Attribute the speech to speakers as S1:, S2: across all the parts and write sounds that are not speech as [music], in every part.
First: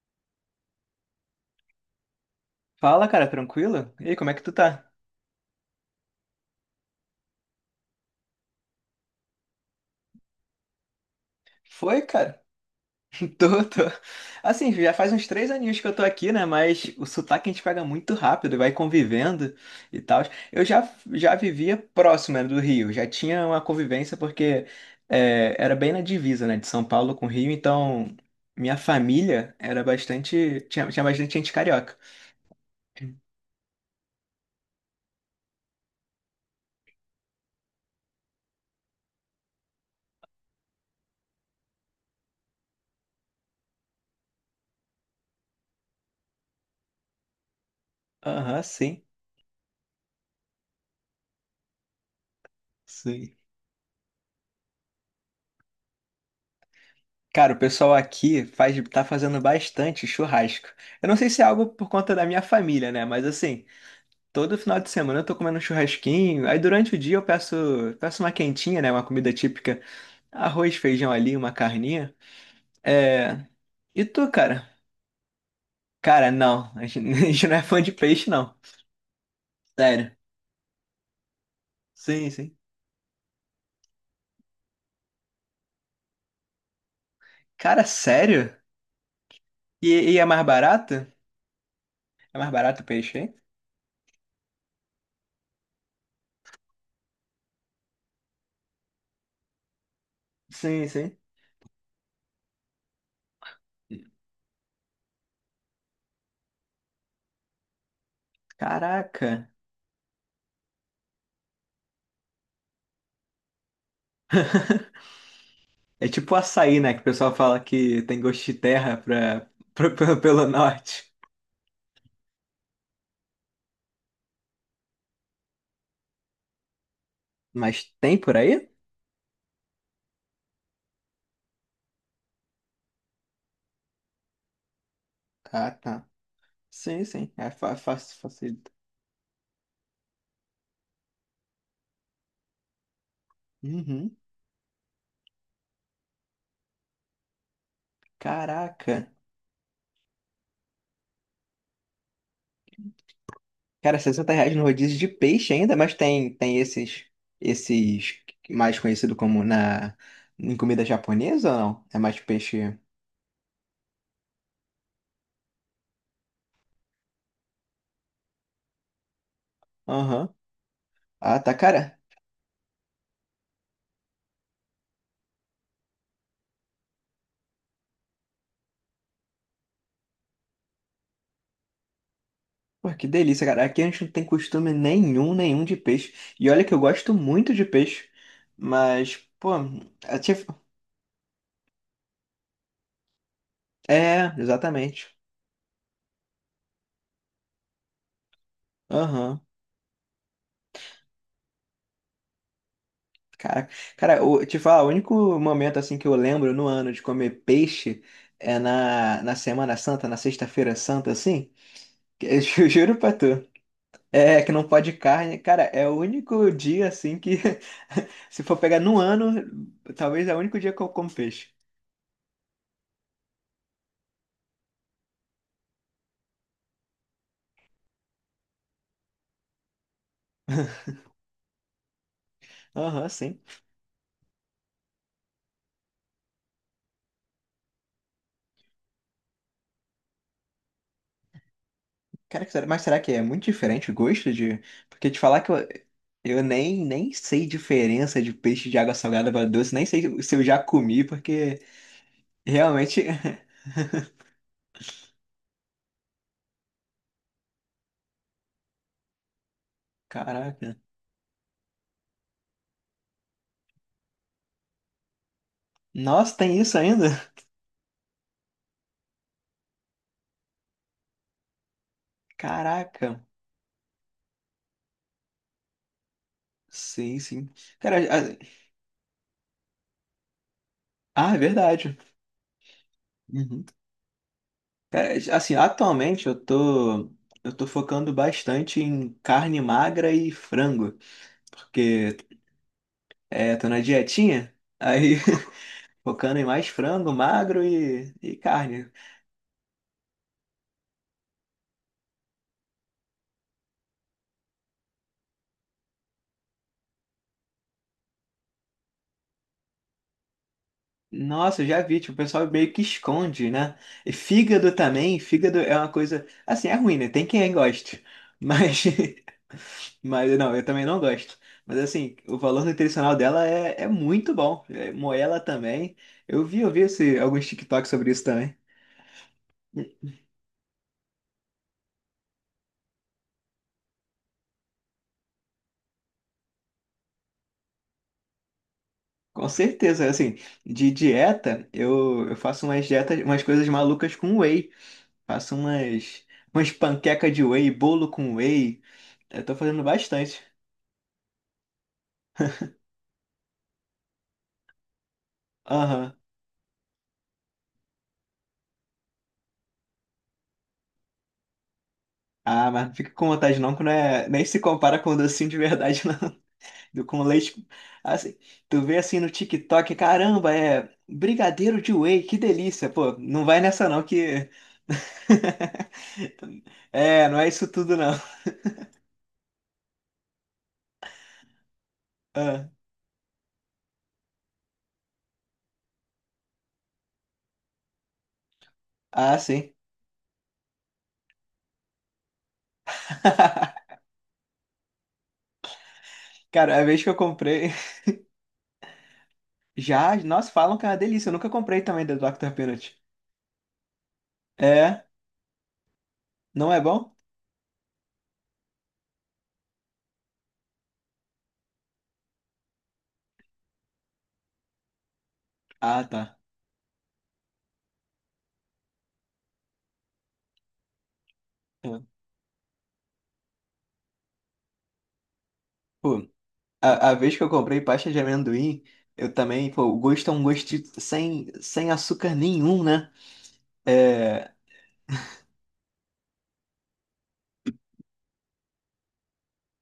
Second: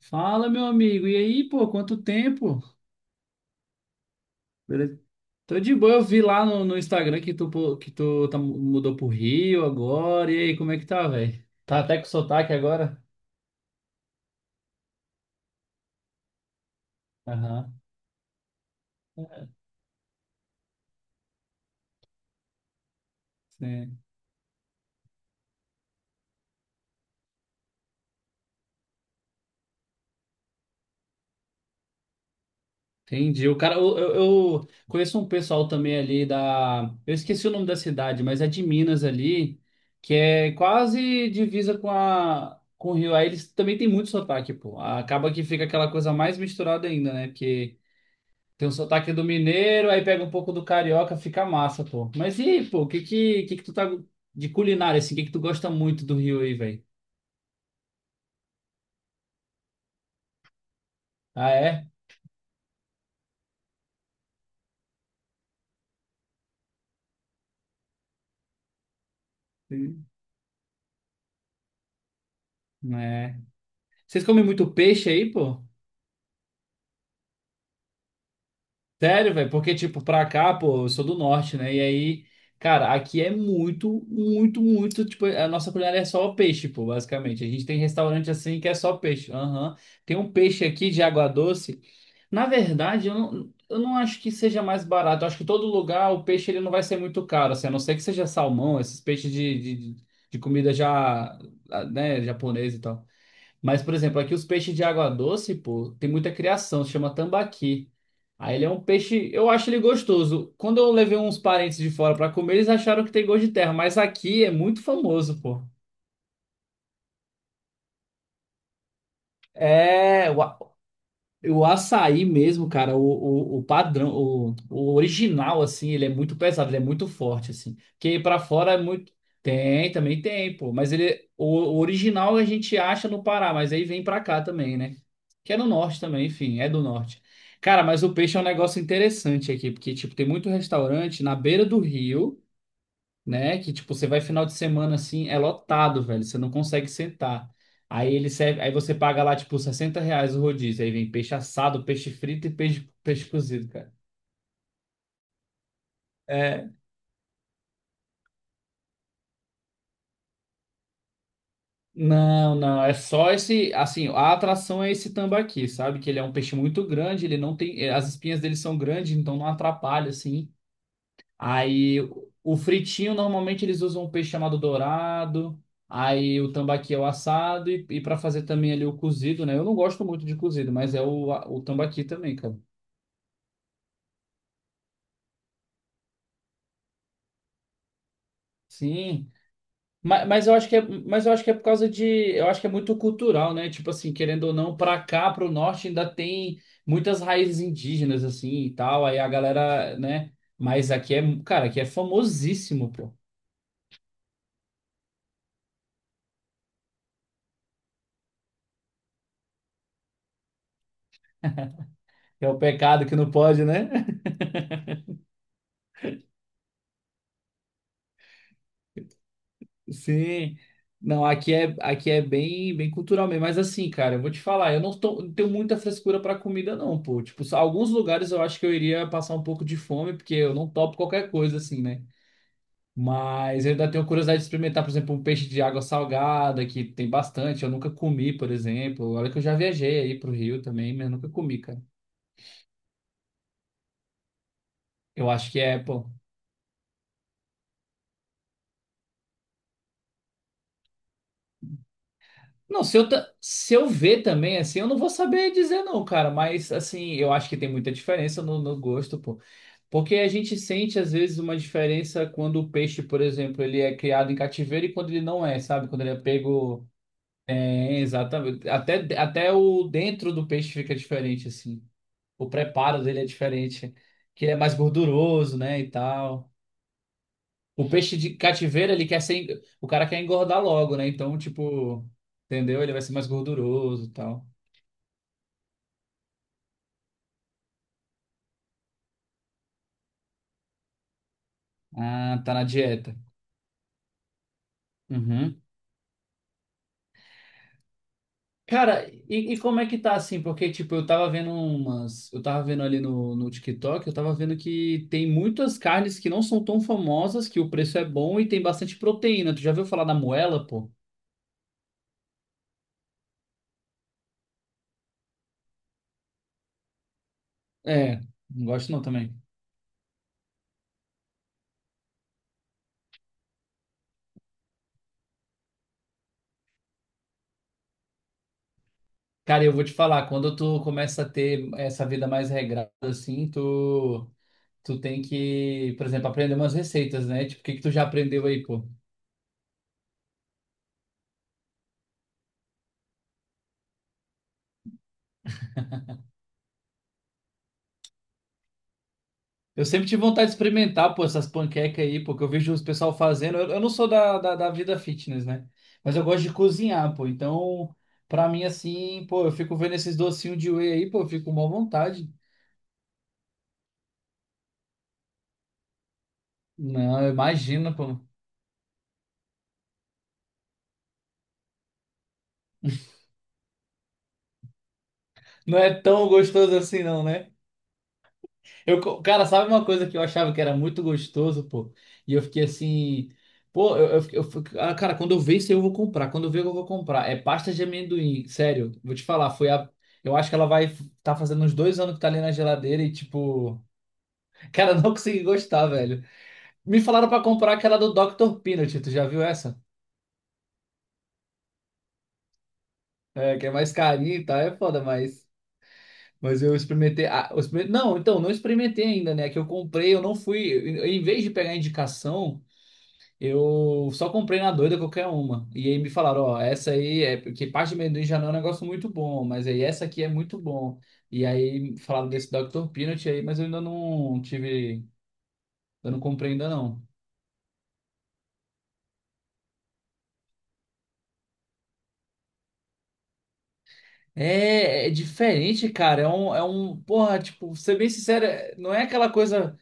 S1: Fala, meu amigo. E aí, pô, quanto tempo?
S2: Fala, cara, tranquilo? E aí, como é que tu tá?
S1: Beleza? Tô de boa, eu vi lá no Instagram que tu tá, mudou pro Rio agora. E aí, como é que tá, velho? Tá até
S2: Foi,
S1: com
S2: cara?
S1: sotaque agora?
S2: [laughs] Tô, tô. Assim, já faz uns três aninhos que eu tô aqui, né? Mas o sotaque a gente
S1: Aham,
S2: pega muito rápido, vai convivendo e tal. Eu já vivia próximo, né, do Rio, já tinha uma
S1: sim.
S2: convivência porque é, era bem na divisa, né, de São Paulo com o Rio, então minha família era bastante. Tinha bastante gente carioca.
S1: Entendi. O cara, eu conheço um pessoal também ali da. Eu esqueci o nome da cidade, mas é de Minas ali, que é quase divisa com o Rio. Aí eles também têm muito sotaque, pô. Acaba que fica aquela coisa mais misturada ainda, né? Porque.
S2: Aham,
S1: Tem um
S2: sim,
S1: sotaque do mineiro, aí pega um pouco do carioca, fica massa, pô. Mas e aí, pô, o que
S2: sim.
S1: que, que que tu tá de culinária, assim? O que que tu gosta muito do Rio aí, velho?
S2: Cara, o pessoal aqui faz, tá fazendo bastante churrasco. Eu não sei se é
S1: Ah,
S2: algo por
S1: é?
S2: conta da minha família, né? Mas assim, todo final de semana eu tô comendo um churrasquinho. Aí durante o dia eu peço, peço uma quentinha, né? Uma comida típica.
S1: Sim.
S2: Arroz, feijão ali, uma carninha.
S1: É.
S2: É... E
S1: Vocês
S2: tu,
S1: comem
S2: cara?
S1: muito peixe aí, pô?
S2: Cara, não. A gente [laughs] a gente não é fã de peixe, não.
S1: Sério, velho? Porque, tipo,
S2: Sério.
S1: pra cá, pô, eu sou do norte, né? E aí,
S2: Sim, sim.
S1: cara, aqui é muito, muito, muito, tipo, a nossa culinária é só peixe, pô, basicamente. A gente tem
S2: Cara,
S1: restaurante
S2: sério?
S1: assim que é só peixe. Aham.
S2: E,
S1: Tem
S2: e é
S1: um
S2: mais
S1: peixe aqui de
S2: barato?
S1: água doce.
S2: É
S1: Na
S2: mais barato o
S1: verdade, eu
S2: peixe, hein?
S1: não, eu não acho que seja mais barato. Eu acho que todo lugar o peixe ele não vai ser muito caro, assim, a não ser que seja salmão, esses peixes de comida
S2: Sim, sim.
S1: já, ah, né, japonês e tal. Mas, por exemplo, aqui os peixes de água doce, pô, tem muita criação, se chama tambaqui. Aí ele é um peixe,
S2: Caraca.
S1: eu acho ele gostoso. Quando eu levei uns parentes de fora pra comer, eles acharam que tem gosto de terra, mas aqui é muito famoso, pô.
S2: É tipo açaí, né? Que o pessoal fala que tem gosto de terra pra, [laughs] pra- pelo
S1: É,
S2: pelo
S1: o
S2: norte.
S1: O açaí mesmo, cara, o padrão, o original, assim, ele é muito pesado, ele é muito forte, assim.
S2: Mas tem
S1: Que
S2: por
S1: pra
S2: aí?
S1: fora é muito. Tem, também tem, pô. Mas ele, o original a gente acha no Pará, mas aí vem pra cá também, né? Que é no
S2: Ah,
S1: norte
S2: tá.
S1: também, enfim, é do
S2: Sim,
S1: norte.
S2: sim. É fa-
S1: Cara, mas o
S2: fácil,
S1: peixe é um
S2: facilita.
S1: negócio interessante aqui, porque, tipo, tem muito restaurante na beira do rio, né? Que tipo, você
S2: Uhum.
S1: vai final de semana assim, é lotado, velho. Você não consegue sentar. Aí ele serve, aí você
S2: Caraca.
S1: paga lá, tipo, 60 reais o rodízio. Aí vem peixe assado, peixe frito e peixe cozido, cara.
S2: Cara, 60 reais no rodízio de peixe ainda, mas tem
S1: É,
S2: esses, esses mais conhecido como na, em comida japonesa ou não? É mais
S1: não,
S2: peixe.
S1: não, é só esse, assim, a atração é esse tambaqui, sabe? Que ele é um peixe muito grande, ele não tem, as espinhas dele são grandes, então não atrapalha,
S2: Aham.
S1: assim.
S2: Ah, tá, cara.
S1: Aí o fritinho, normalmente eles usam um peixe chamado dourado. Aí o tambaqui é o assado. E para fazer também ali o cozido, né? Eu não gosto muito de cozido, mas é o tambaqui também, cara.
S2: Pô, que delícia, cara. Aqui a gente não tem costume nenhum, nenhum de peixe. E olha que eu gosto muito de peixe. Mas,
S1: Sim.
S2: pô, eu
S1: Mas,
S2: te...
S1: mas eu acho que é, mas eu acho que é por causa de. Eu acho que é muito cultural, né? Tipo assim,
S2: é,
S1: querendo ou não, pra
S2: exatamente.
S1: cá, pro norte, ainda tem muitas raízes indígenas, assim e tal. Aí a
S2: Aham.
S1: galera, né? Mas aqui é. Cara, aqui é famosíssimo, pô.
S2: Cara, cara, eu te falar, o único momento assim que eu lembro no ano de comer peixe é na, na Semana Santa, na Sexta-feira Santa, assim. Que eu [laughs]
S1: É o
S2: ju- juro
S1: pecado
S2: pra
S1: que
S2: tu.
S1: não pode, né?
S2: É, que não pode carne. Cara, é o único dia assim que, [laughs] se for pegar no ano, talvez é o
S1: Sim.
S2: único dia que eu como
S1: Não,
S2: peixe.
S1: aqui é bem, bem cultural mesmo. Mas assim, cara, eu vou te falar, eu não tô- não tenho muita frescura pra comida, não, pô. Tipo, só alguns lugares eu acho que eu iria passar um pouco de fome, porque eu não
S2: [laughs]
S1: topo qualquer coisa, assim, né?
S2: Aham, sim.
S1: Mas eu ainda tenho curiosidade de experimentar, por exemplo, um peixe de água salgada, que tem bastante. Eu nunca comi, por exemplo. Olha que eu já viajei aí pro Rio também, mas nunca comi, cara.
S2: Cara, será- mas será que é muito diferente o gosto de. Porque te
S1: Eu
S2: falar que
S1: acho que é, pô.
S2: eu nem, nem sei diferença de peixe de água salgada para doce, nem sei se eu já comi, porque
S1: Não,
S2: realmente. [laughs]
S1: se eu ver também, assim, eu não vou saber dizer, não, cara. Mas, assim, eu acho que tem muita diferença no gosto, pô. Porque a gente
S2: Caraca.
S1: sente, às vezes, uma diferença quando o peixe, por exemplo, ele é criado em cativeiro e quando ele não é, sabe? Quando ele é
S2: Nossa, tem isso
S1: pego.
S2: ainda?
S1: É, exatamente. Até o dentro do peixe fica diferente, assim. O preparo dele
S2: Caraca.
S1: é diferente. Que ele é mais gorduroso, né? E tal.
S2: Sim, sim.
S1: O
S2: Cara,
S1: peixe de
S2: a-
S1: cativeiro, ele quer ser. O cara quer engordar logo, né?
S2: ah,
S1: Então,
S2: é verdade.
S1: tipo. Entendeu? Ele vai ser mais
S2: Uhum.
S1: gorduroso e tal.
S2: Cara, assim, atualmente eu tô. Eu tô focando bastante em carne magra e frango, porque
S1: Ah, tá na dieta.
S2: é, tô na dietinha, aí.
S1: Uhum.
S2: [laughs] Focando em mais frango, magro e carne.
S1: Cara, e como é que tá assim? Porque, tipo, eu tava vendo umas. Eu tava vendo ali no TikTok, eu tava vendo que tem muitas carnes que não são tão famosas, que o preço é bom e tem bastante proteína. Tu já viu falar da moela, pô?
S2: Nossa, eu já vi, tipo, o pessoal meio que esconde, né? E fígado também, fígado é uma coisa. Assim, é ruim, né? Tem quem goste.
S1: É, não
S2: Mas.
S1: gosto não também.
S2: [laughs] Mas não, eu também não gosto. Mas assim, o valor nutricional dela é, é muito bom. É, moela também. Eu vi esse, alguns TikToks sobre isso também.
S1: Cara, eu vou te falar, quando tu começa a ter essa vida mais regrada, assim, tu tem que, por exemplo, aprender umas receitas, né? Tipo, o que que tu já aprendeu aí, pô?
S2: Com certeza, assim, de dieta, eu faço umas dietas, umas coisas malucas com whey. Faço umas, umas panqueca de whey, bolo com whey. Eu tô fazendo
S1: Eu sempre tive
S2: bastante.
S1: vontade de experimentar, pô, essas panquecas aí, pô, que eu vejo os pessoal fazendo. Eu não sou da vida fitness, né?
S2: Aham.
S1: Mas eu gosto de cozinhar, pô. Então, pra mim, assim, pô, eu fico vendo esses docinhos de whey aí, pô, eu fico com má vontade.
S2: Ah, mas não fica com vontade não, que não é, nem se compara com docinho de verdade, não. [laughs] Do- Com
S1: Não,
S2: leite.
S1: imagina, pô.
S2: Assim, tu vê assim no TikTok, caramba, é brigadeiro de whey, que delícia. Pô, não vai nessa não que.
S1: Não é tão
S2: [laughs]
S1: gostoso assim, não,
S2: É, não é
S1: né?
S2: isso tudo não.
S1: Cara, sabe uma coisa que eu achava que era muito gostoso, pô? E eu fiquei
S2: Ah,
S1: assim, pô. Ah, cara, quando eu ver isso aí eu vou comprar, quando eu ver eu vou comprar. É pasta de amendoim, sério, vou te
S2: ah,
S1: falar, foi
S2: sim.
S1: a. Eu acho que ela vai tá fazendo uns 2 anos que tá ali na geladeira e, tipo,
S2: [laughs]
S1: [laughs] cara, eu não consegui gostar, velho.
S2: Cara, a
S1: Me
S2: vez que eu
S1: falaram pra
S2: comprei.
S1: comprar aquela do Dr. Peanut, tu já viu essa?
S2: Já, nossa, falam que é uma delícia. Eu nunca comprei também da Dr. Peanut.
S1: É, que é mais carinha e tal, é foda,
S2: É,
S1: mas. Mas
S2: não
S1: eu
S2: é bom?
S1: experimentei. Não, então, não experimentei ainda, né? Que eu comprei, eu não fui. Em vez de pegar indicação. Eu só comprei na doida qualquer uma. E aí
S2: Ah,
S1: me
S2: tá.
S1: falaram, ó, essa aí é porque parte de amendoim já não é um negócio muito bom, mas aí essa aqui é muito bom. E aí
S2: É.
S1: falaram desse Dr. Peanut aí, mas eu ainda não tive, eu não
S2: Pô,
S1: comprei ainda não.
S2: a vez que eu comprei pasta de amendoim, eu também, pô, o gosto é um gosto sem, sem açúcar nenhum, né? É,
S1: É, é diferente, cara. É um, porra, tipo, ser bem sincero, não é aquela coisa.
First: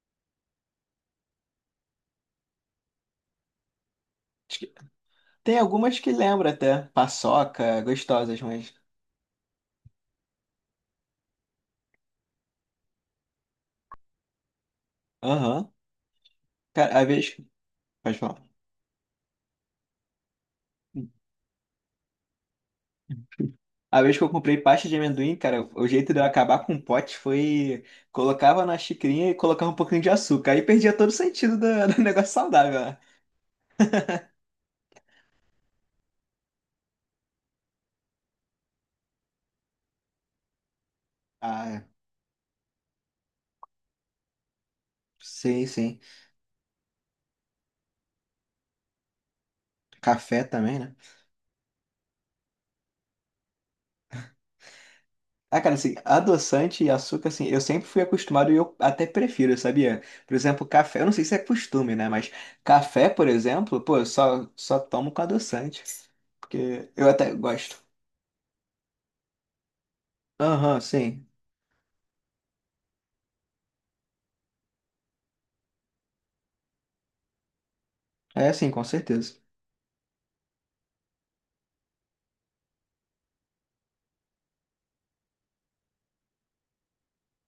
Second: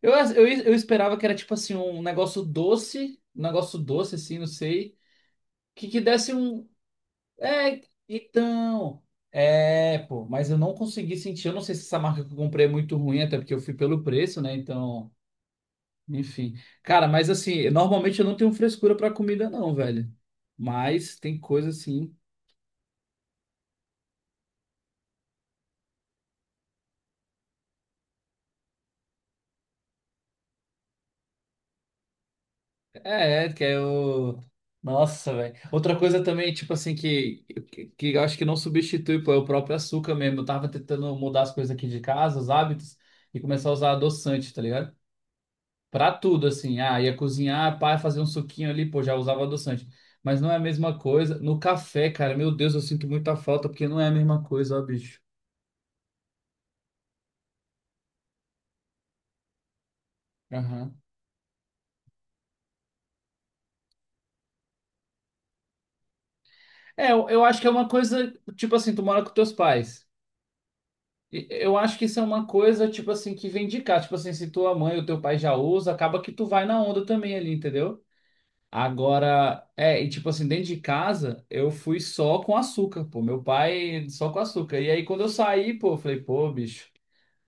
S1: Eu esperava que era tipo assim, um negócio doce assim, não
S2: acho que-
S1: sei,
S2: tem algumas
S1: que
S2: que
S1: desse
S2: lembra
S1: um,
S2: até, paçoca,
S1: É,
S2: gostosas, mas...
S1: então. É, pô, mas eu não consegui sentir. Eu não sei se essa marca que eu comprei é muito ruim, até porque eu fui pelo preço, né? Então,
S2: Aham.
S1: enfim.
S2: Cara, a
S1: Cara, mas
S2: vez...
S1: assim,
S2: Pode
S1: normalmente eu não
S2: falar.
S1: tenho frescura pra comida, não, velho. Mas tem coisa assim.
S2: A vez que eu comprei pasta de amendoim, cara, o jeito de eu acabar com o pote foi... Colocava na xicrinha e colocava um pouquinho de açúcar. Aí perdia todo o sentido do, [laughs] do negócio saudável, né?
S1: É, que é o. Nossa, velho. Outra coisa também, tipo assim, que, que eu acho que não substitui, pô, é o próprio açúcar mesmo. Eu tava tentando mudar as coisas
S2: Ah,
S1: aqui de casa, os hábitos, e começar a usar adoçante, tá ligado?
S2: sim, sim.
S1: Pra tudo, assim. Ah, ia cozinhar, pá, fazer um suquinho ali, pô, já usava adoçante. Mas
S2: Café
S1: não é a
S2: também, né?
S1: mesma coisa. No café, cara, meu Deus, eu sinto muita falta, porque não é a mesma coisa, ó, bicho.
S2: Ah, cara, assim, adoçante e açúcar, assim, eu sempre fui acostumado e eu até prefiro, sabia? Por exemplo, café,
S1: Aham.
S2: eu não sei se é costume, né? Mas café, por exemplo, pô, eu só tomo com adoçante, porque eu
S1: É, eu,
S2: até
S1: eu acho que é
S2: gosto.
S1: uma coisa, tipo assim, tu mora com teus pais.
S2: Aham, sim.
S1: E eu acho que isso é uma coisa, tipo assim, que vem de cá. Tipo assim, se tua mãe ou teu pai já usa, acaba que tu vai na onda também ali, entendeu?
S2: É, sim, com certeza.
S1: Agora, é, e tipo assim, dentro de casa, eu fui só com açúcar, pô. Meu pai só com açúcar. E aí, quando eu saí, pô, eu falei, pô, bicho.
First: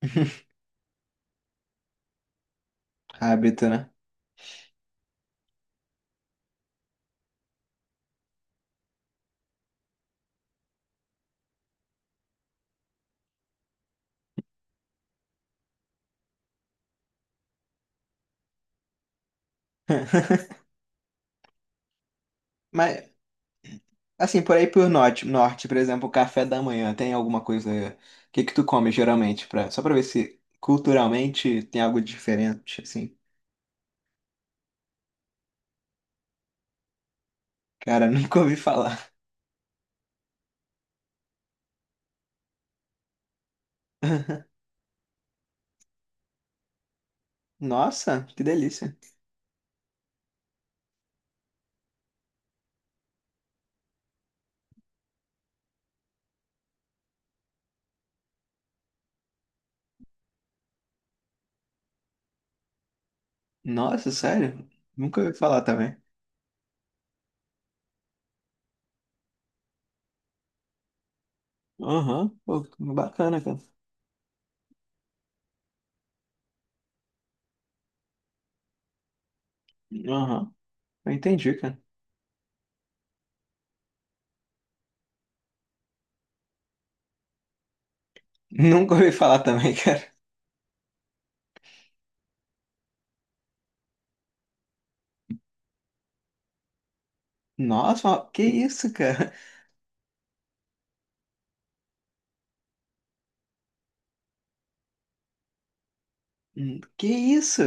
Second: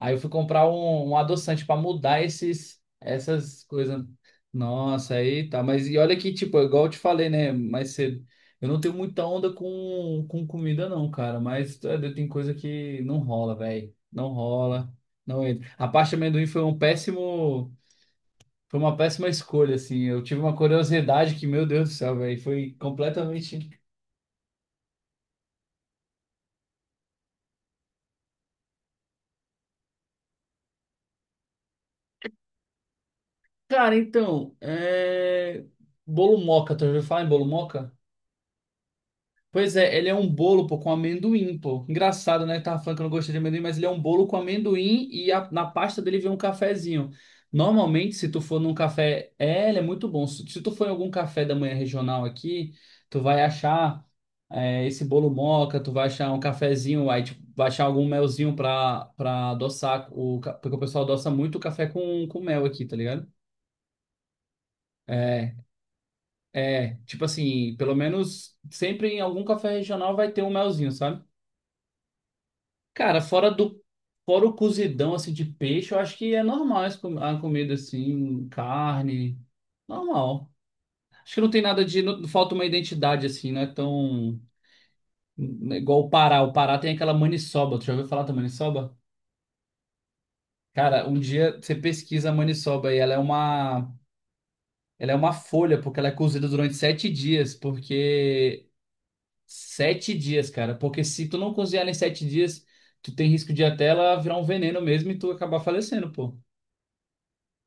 S1: Aí eu fui
S2: [laughs]
S1: comprar um adoçante para mudar esses, essas
S2: Hábito, né?
S1: coisas. Nossa, aí tá. Mas e olha que, tipo, é igual eu te falei, né? Mais cedo. Eu não tenho muita onda com comida, não, cara. Mas tá, tem coisa que não rola, velho. Não rola. Não entra. A parte de amendoim foi um péssimo. Foi uma péssima escolha, assim. Eu tive uma curiosidade que, meu Deus do céu, velho. Foi
S2: Mas,
S1: completamente.
S2: assim, por aí por norte, norte, por exemplo, café da manhã, tem alguma coisa... O que que tu come, geralmente, pra... só pra ver se culturalmente tem algo diferente, assim.
S1: Cara, então. É... Bolo moca, tu já ouviu falar em bolo moca?
S2: Cara, [laughs] nunca ouvi falar.
S1: Pois é, ele é um bolo, pô, com amendoim, pô. Engraçado, né? Tava falando que eu não gostei de amendoim, mas ele é um bolo com
S2: [laughs]
S1: amendoim e na pasta dele vem um cafezinho. Normalmente,
S2: Nossa,
S1: se tu
S2: que
S1: for num
S2: delícia.
S1: café, é, ele é muito bom. Se tu for em algum café da manhã regional aqui, tu vai achar é, esse bolo moca, tu vai achar um cafezinho, aí tipo, vai achar algum melzinho pra adoçar, porque o pessoal adoça muito o café com mel aqui, tá ligado?
S2: Nossa, sério? Nunca ouvi
S1: É,
S2: falar também.
S1: é, tipo assim, pelo menos sempre em algum café regional vai ter um melzinho, sabe?
S2: Aham, pô,
S1: Cara,
S2: bacana, cara.
S1: fora o cozidão assim de peixe, eu acho que é normal esse a comida assim, carne, normal.
S2: Aham, eu
S1: Acho que não
S2: entendi,
S1: tem
S2: cara. [laughs]
S1: nada de não, falta uma identidade assim, não é igual o Pará. O Pará tem aquela maniçoba. Tu já ouviu falar da
S2: Nunca
S1: maniçoba?
S2: ouvi falar também, cara.
S1: Cara, um dia você pesquisa a maniçoba e ela é uma folha porque ela é cozida durante 7 dias,
S2: Nossa, mas que
S1: porque
S2: isso, cara?
S1: 7 dias, cara, porque se tu não cozinhar em 7 dias, tu tem risco de até ela virar um veneno mesmo e tu acabar falecendo, pô.
S2: Que isso?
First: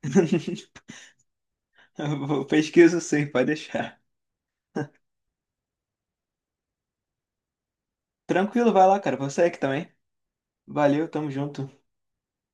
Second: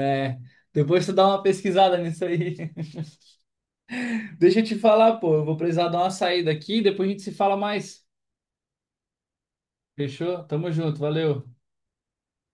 S1: É,
S2: [laughs]
S1: depois tu dá uma pesquisada nisso
S2: Eu
S1: aí. [laughs]
S2: pesquiso sim, pode deixar.
S1: Deixa eu te falar, pô, eu vou precisar dar uma saída aqui, depois a gente se fala mais.
S2: Tranquilo, vai lá, cara. Você aqui também.
S1: Fechou? Tamo junto,
S2: Valeu, tamo
S1: valeu.
S2: junto.